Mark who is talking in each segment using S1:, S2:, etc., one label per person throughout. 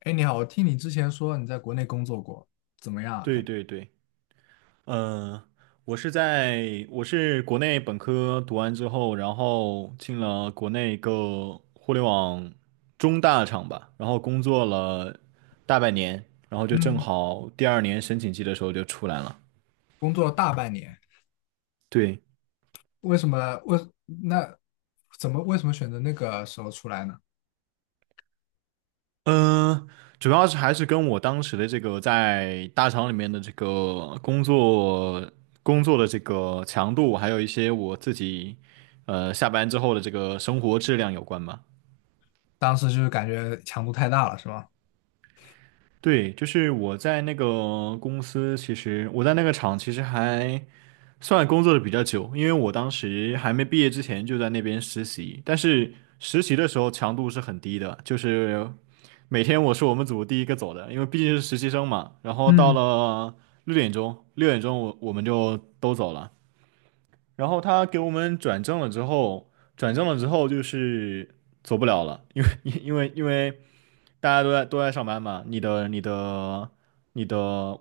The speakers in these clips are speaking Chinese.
S1: 哎，你好，我听你之前说你在国内工作过，怎么样啊？
S2: 对对对，嗯、我是国内本科读完之后，然后进了国内一个互联网中大厂吧，然后工作了大半年，然后就正
S1: 嗯，
S2: 好第二年申请季的时候就出来了。
S1: 工作了大半年，
S2: 对，
S1: 为什么？那为什么选择那个时候出来呢？
S2: 嗯、主要是还是跟我当时的这个在大厂里面的这个工作的这个强度，还有一些我自己下班之后的这个生活质量有关吧。
S1: 当时就是感觉强度太大了，是吗？
S2: 对，就是我在那个公司，其实我在那个厂其实还算工作的比较久，因为我当时还没毕业之前就在那边实习，但是实习的时候强度是很低的，就是每天我是我们组第一个走的，因为毕竟是实习生嘛。然后到
S1: 嗯，
S2: 了六点钟我们就都走了。然后他给我们转正了之后就是走不了了，因为大家都在上班嘛，你的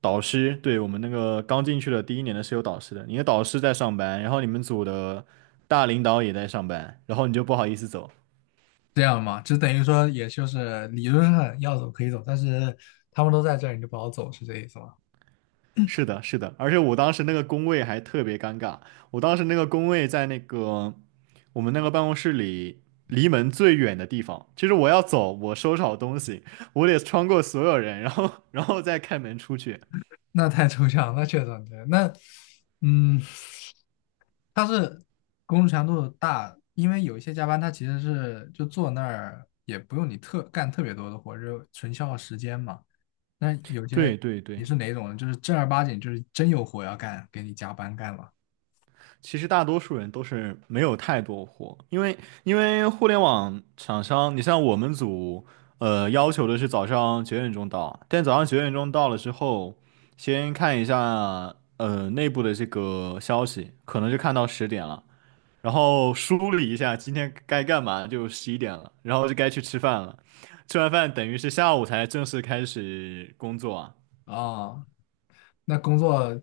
S2: 导师，对，我们那个刚进去的第一年的是有导师的，你的导师在上班，然后你们组的大领导也在上班，然后你就不好意思走。
S1: 这样吗？就等于说，也就是理论上要走可以走，但是他们都在这儿，你就不好走，是这意思吗？
S2: 是的，是的，而且我当时那个工位还特别尴尬，我当时那个工位在那个我们那个办公室里离门最远的地方，就是我要走，我收拾好东西，我得穿过所有人，然后再开门出去。
S1: 那太抽象，那确实很抽象嗯，它是工作强度大，因为有一些加班，它其实是就坐那儿也不用你特干特别多的活，就纯消耗时间嘛。那有 些
S2: 对对
S1: 你
S2: 对。
S1: 是哪种人，就是正儿八经就是真有活要干，给你加班干了。
S2: 其实大多数人都是没有太多货，因为互联网厂商，你像我们组，要求的是早上九点钟到，但早上九点钟到了之后，先看一下内部的这个消息，可能就看到十点了，然后梳理一下今天该干嘛，就11点了，然后就该去吃饭了，吃完饭等于是下午才正式开始工作啊。
S1: 哦，那工作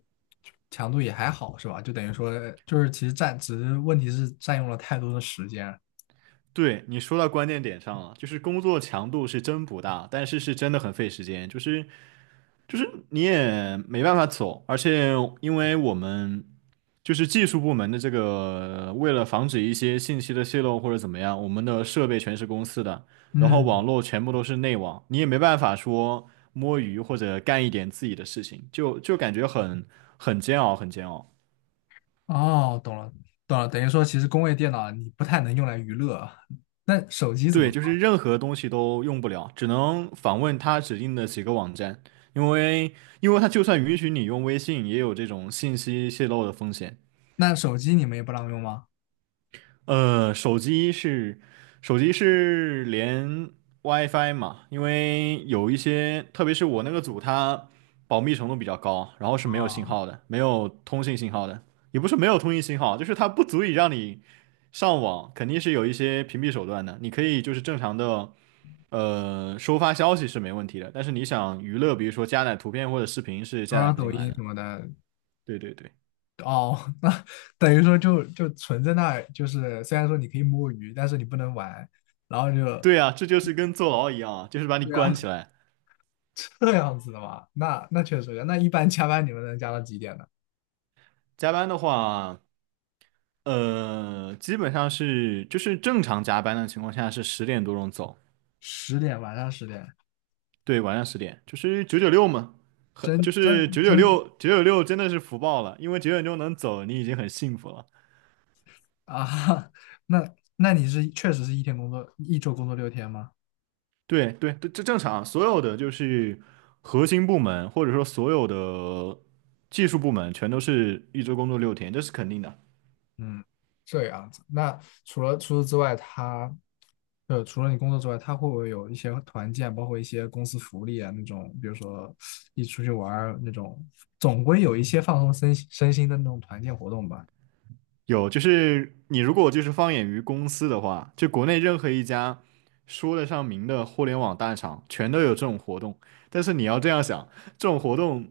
S1: 强度也还好是吧？就等于说就是其实占，只是问题是占用了太多的时间。
S2: 对，你说到关键点上了，就是工作强度是真不大，但是是真的很费时间，就是你也没办法走，而且因为我们就是技术部门的这个，为了防止一些信息的泄露或者怎么样，我们的设备全是公司的，然后网
S1: 嗯，
S2: 络全部都是内网，你也没办法说摸鱼或者干一点自己的事情，就感觉很煎熬，很煎熬。
S1: 哦，懂了懂了，等于说其实工位电脑你不太能用来娱乐啊。那手机怎么？
S2: 对，就是任何东西都用不了，只能访问它指定的几个网站，因为因为它就算允许你用微信，也有这种信息泄露的风险。
S1: 那手机你们也不让用吗？
S2: 呃，手机是手机是连 WiFi 嘛，因为有一些，特别是我那个组，它保密程度比较高，然后是没有信
S1: 啊，
S2: 号的，没有通信信号的，也不是没有通信信号，就是它不足以让你上网，肯定是有一些屏蔽手段的，你可以就是正常的。收发消息是没问题的，但是你想娱乐，比如说加载图片或者视频是
S1: 刷
S2: 加
S1: 刷
S2: 载不
S1: 抖
S2: 进来
S1: 音什
S2: 的。
S1: 么的，
S2: 对对对，
S1: 哦，那等于说就存在那儿，就是虽然说你可以摸鱼，但是你不能玩，然后就
S2: 对啊，这就是跟坐牢一样啊，就是把你
S1: 对
S2: 关
S1: 啊，
S2: 起来。
S1: 这样子的嘛，那确实，那一般加班你们能加到几点呢？
S2: 加班的话，基本上是就是正常加班的情况下是10点多钟走，
S1: 十点，晚上10点，
S2: 对，晚上十点，就是九九六嘛，就
S1: 真
S2: 是
S1: 真
S2: 九九
S1: 真
S2: 六九九六真的是福报了，因为九点钟能走，你已经很幸福了。
S1: 啊，那你是确实是一天工作，一周工作6天吗？
S2: 对对，这正常，所有的就是核心部门，或者说所有的技术部门，全都是一周工作6天，这是肯定的。
S1: 嗯，这样子。那除此之外，除了你工作之外，他会不会有一些团建，包括一些公司福利啊那种，比如说一起出去玩儿那种，总归有一些放松身心的那种团建活动吧。
S2: 有，就是你如果就是放眼于公司的话，就国内任何一家说得上名的互联网大厂，全都有这种活动。但是你要这样想，这种活动，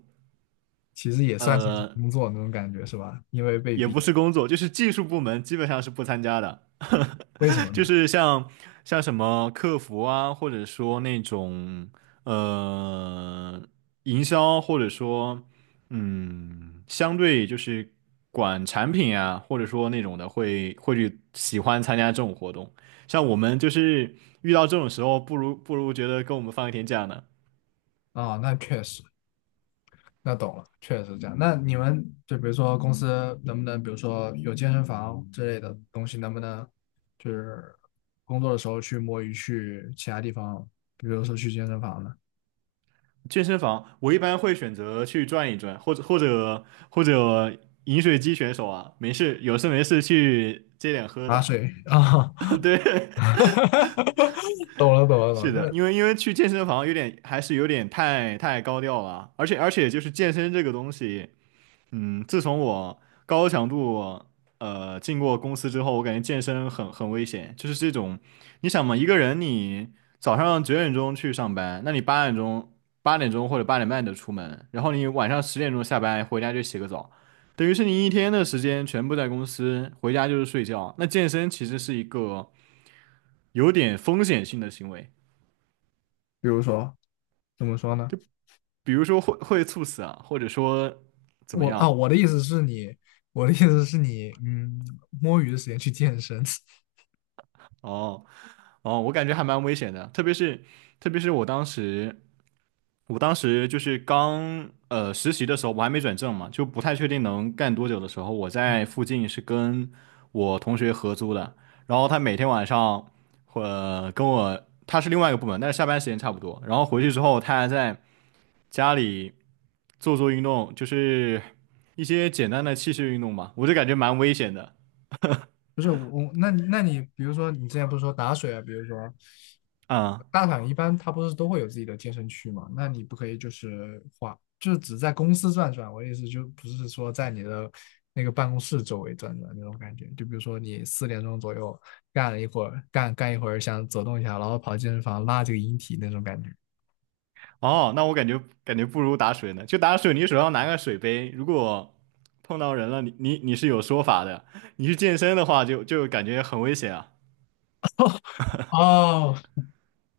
S1: 其实也算是一种
S2: 呃，
S1: 工作那种感觉是吧？因为被
S2: 也不
S1: 逼，
S2: 是工作，就是技术部门基本上是不参加的。
S1: 为什么
S2: 就
S1: 呢？
S2: 是像什么客服啊，或者说那种呃营销，或者说相对就是管产品啊，或者说那种的会去喜欢参加这种活动。像我们就是遇到这种时候，不如觉得跟我们放一天假呢。
S1: 啊，那确实，那懂了，确实是这样。那你们就比如说公司能不能，比如说有健身房之类的东西，能不能就是工作的时候去摸鱼，去其他地方，比如说去健身房呢？
S2: 健身房我一般会选择去转一转，或者饮水机选手啊，没事有事没事去接点喝
S1: 打
S2: 的。
S1: 水啊，
S2: 对。
S1: 懂了懂了懂了。
S2: 是的，
S1: 那
S2: 因为去健身房有点还是有点太高调了，而且就是健身这个东西，自从我高强度进过公司之后，我感觉健身很危险，就是这种，你想嘛，一个人你早上九点钟去上班，那你八点钟或者8点半就出门，然后你晚上10点钟下班回家就洗个澡，等于是你一天的时间全部在公司，回家就是睡觉，那健身其实是一个有点风险性的行为。
S1: 比如说怎么说呢？
S2: 就比如说会猝死啊，或者说怎么
S1: 我啊，
S2: 样？
S1: 我的意思是你，我的意思是你，摸鱼的时间去健身。
S2: 哦哦，我感觉还蛮危险的，特别是我当时，我当时就是刚实习的时候，我还没转正嘛，就不太确定能干多久的时候，我在附近是跟我同学合租的，然后他每天晚上会跟我，他是另外一个部门，但是下班时间差不多，然后回去之后他还在家里做做运动，就是一些简单的器械运动吧，我就感觉蛮危险的。
S1: 不是我，那你比如说你之前不是说打水啊，比如说
S2: 啊、
S1: 大厂一般它不是都会有自己的健身区嘛？那你不可以就是花，就是只在公司转转。我的意思就不是说在你的那个办公室周围转转那种感觉。就比如说你4点钟左右干了一会儿，干一会儿想走动一下，然后跑健身房拉这个引体那种感觉。
S2: 哦，那我感觉不如打水呢，就打水，你手上拿个水杯，如果碰到人了，你是有说法的，你去健身的话就感觉很危险啊。
S1: 哦，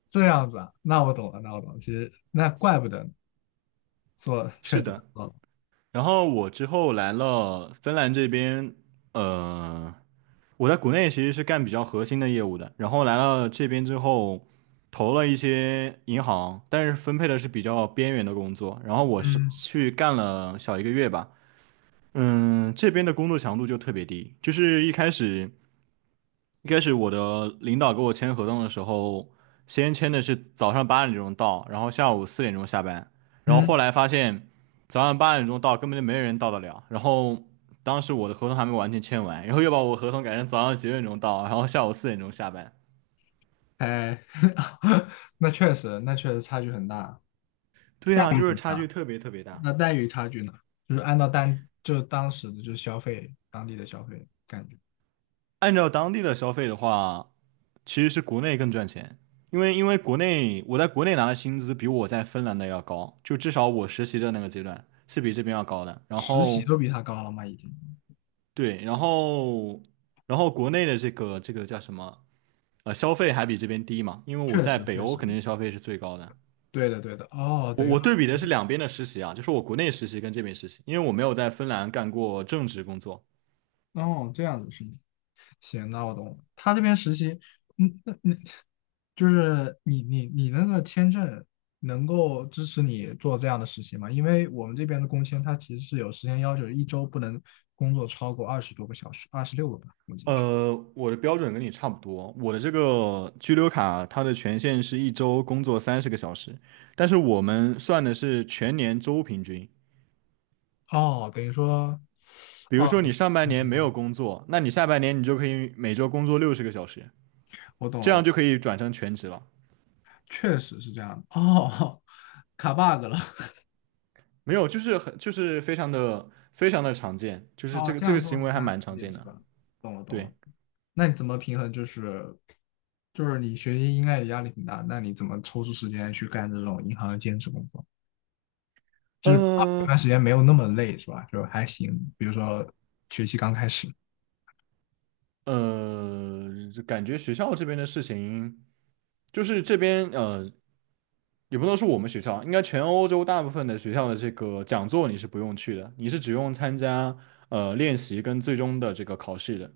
S1: 这样子啊，那我懂了，那我懂了。其实那怪不得做确
S2: 是
S1: 诊
S2: 的，
S1: 了。
S2: 然后我之后来了芬兰这边，呃。我在国内其实是干比较核心的业务的，然后来了这边之后，投了一些银行，但是分配的是比较边缘的工作。然后我是
S1: 嗯
S2: 去干了小一个月吧，这边的工作强度就特别低，就是一开始我的领导给我签合同的时候，先签的是早上八点钟到，然后下午四点钟下班，然后后
S1: 嗯。
S2: 来发现早上八点钟到根本就没人到得了，然后当时我的合同还没完全签完，然后又把我合同改成早上九点钟到，然后下午四点钟下班。
S1: 哎，那确实，那确实差距很大。
S2: 对
S1: 待
S2: 啊，
S1: 遇
S2: 就
S1: 怎
S2: 是
S1: 么
S2: 差距
S1: 样？
S2: 特别特别大。
S1: 那待遇差距呢？就是按照当就是当时的就是消费当地的消费感觉，
S2: 按照当地的消费的话，其实是国内更赚钱，因为国内我在国内拿的薪资比我在芬兰的要高，就至少我实习的那个阶段是比这边要高的，然
S1: 实习
S2: 后。
S1: 都比他高了吗？已经，
S2: 对，然后国内的这个叫什么？消费还比这边低嘛，因为我
S1: 确
S2: 在
S1: 实
S2: 北
S1: 确
S2: 欧
S1: 实，
S2: 肯定是消费是最高的。
S1: 对的对的。哦，
S2: 我
S1: 等于说，
S2: 我对比的是两边的实习啊，就是我国内实习跟这边实习，因为我没有在芬兰干过正职工作。
S1: 哦，这样子是吗，行，那我懂了。他这边实习，嗯，那就是你那个签证能够支持你做这样的实习吗？因为我们这边的工签它其实是有时间要求，一周不能工作超过20多个小时，26个。
S2: 我的标准跟你差不多，我的这个居留卡它的权限是一周工作30个小时，但是我们算的是全年周平均。
S1: 哦，等于说，
S2: 比如
S1: 哦，
S2: 说你上半年没
S1: 嗯
S2: 有工作，那你下半年你就可以每周工作60个小时，
S1: 我懂了，
S2: 这样
S1: 我
S2: 就可以转成全职了。
S1: 确实是这样的。哦，卡 bug 了。
S2: 没有，就是很就是非常的非常的常见，就 是
S1: 哦，
S2: 这个
S1: 这
S2: 这
S1: 样
S2: 个
S1: 做
S2: 行
S1: 是
S2: 为还
S1: 般
S2: 蛮
S1: 理
S2: 常
S1: 解
S2: 见
S1: 是
S2: 的。
S1: 吧？懂了，懂了。
S2: 对，
S1: 那你怎么平衡？就是你学习应该也压力挺大，那你怎么抽出时间去干这种银行的兼职工作？就是啊有
S2: 呃
S1: 段时间没有那么累是吧？就还行。比如说学期刚开始。
S2: 就感觉学校这边的事情，就是这边也不能说我们学校，应该全欧洲大部分的学校的这个讲座你是不用去的，你是只用参加练习跟最终的这个考试的，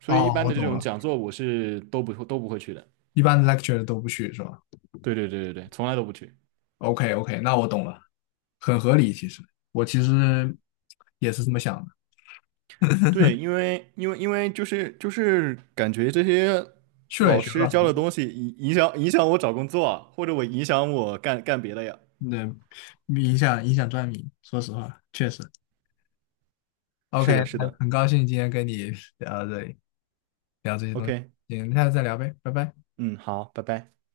S2: 所以一
S1: 哦，
S2: 般
S1: 我
S2: 的这
S1: 懂
S2: 种
S1: 了。
S2: 讲座我是都不会去的。
S1: 一般 lecture 都不去是吧
S2: 对对对对对，从来都不去。
S1: ？OK OK，那我懂了，很合理其实。我其实也是这么想的。
S2: 对，因为就是感觉这些
S1: 去了也
S2: 老
S1: 学不到
S2: 师
S1: 什
S2: 教
S1: 么，
S2: 的东西影响我找工作啊，或者我影响我干干别的呀。
S1: 对，影响赚米说实话，确实。OK，
S2: 是的，是
S1: 那
S2: 的。
S1: 很高兴今天跟你聊到这里，聊这些东西，
S2: OK,
S1: 行，下次再聊呗，拜拜。
S2: 嗯，好，拜拜。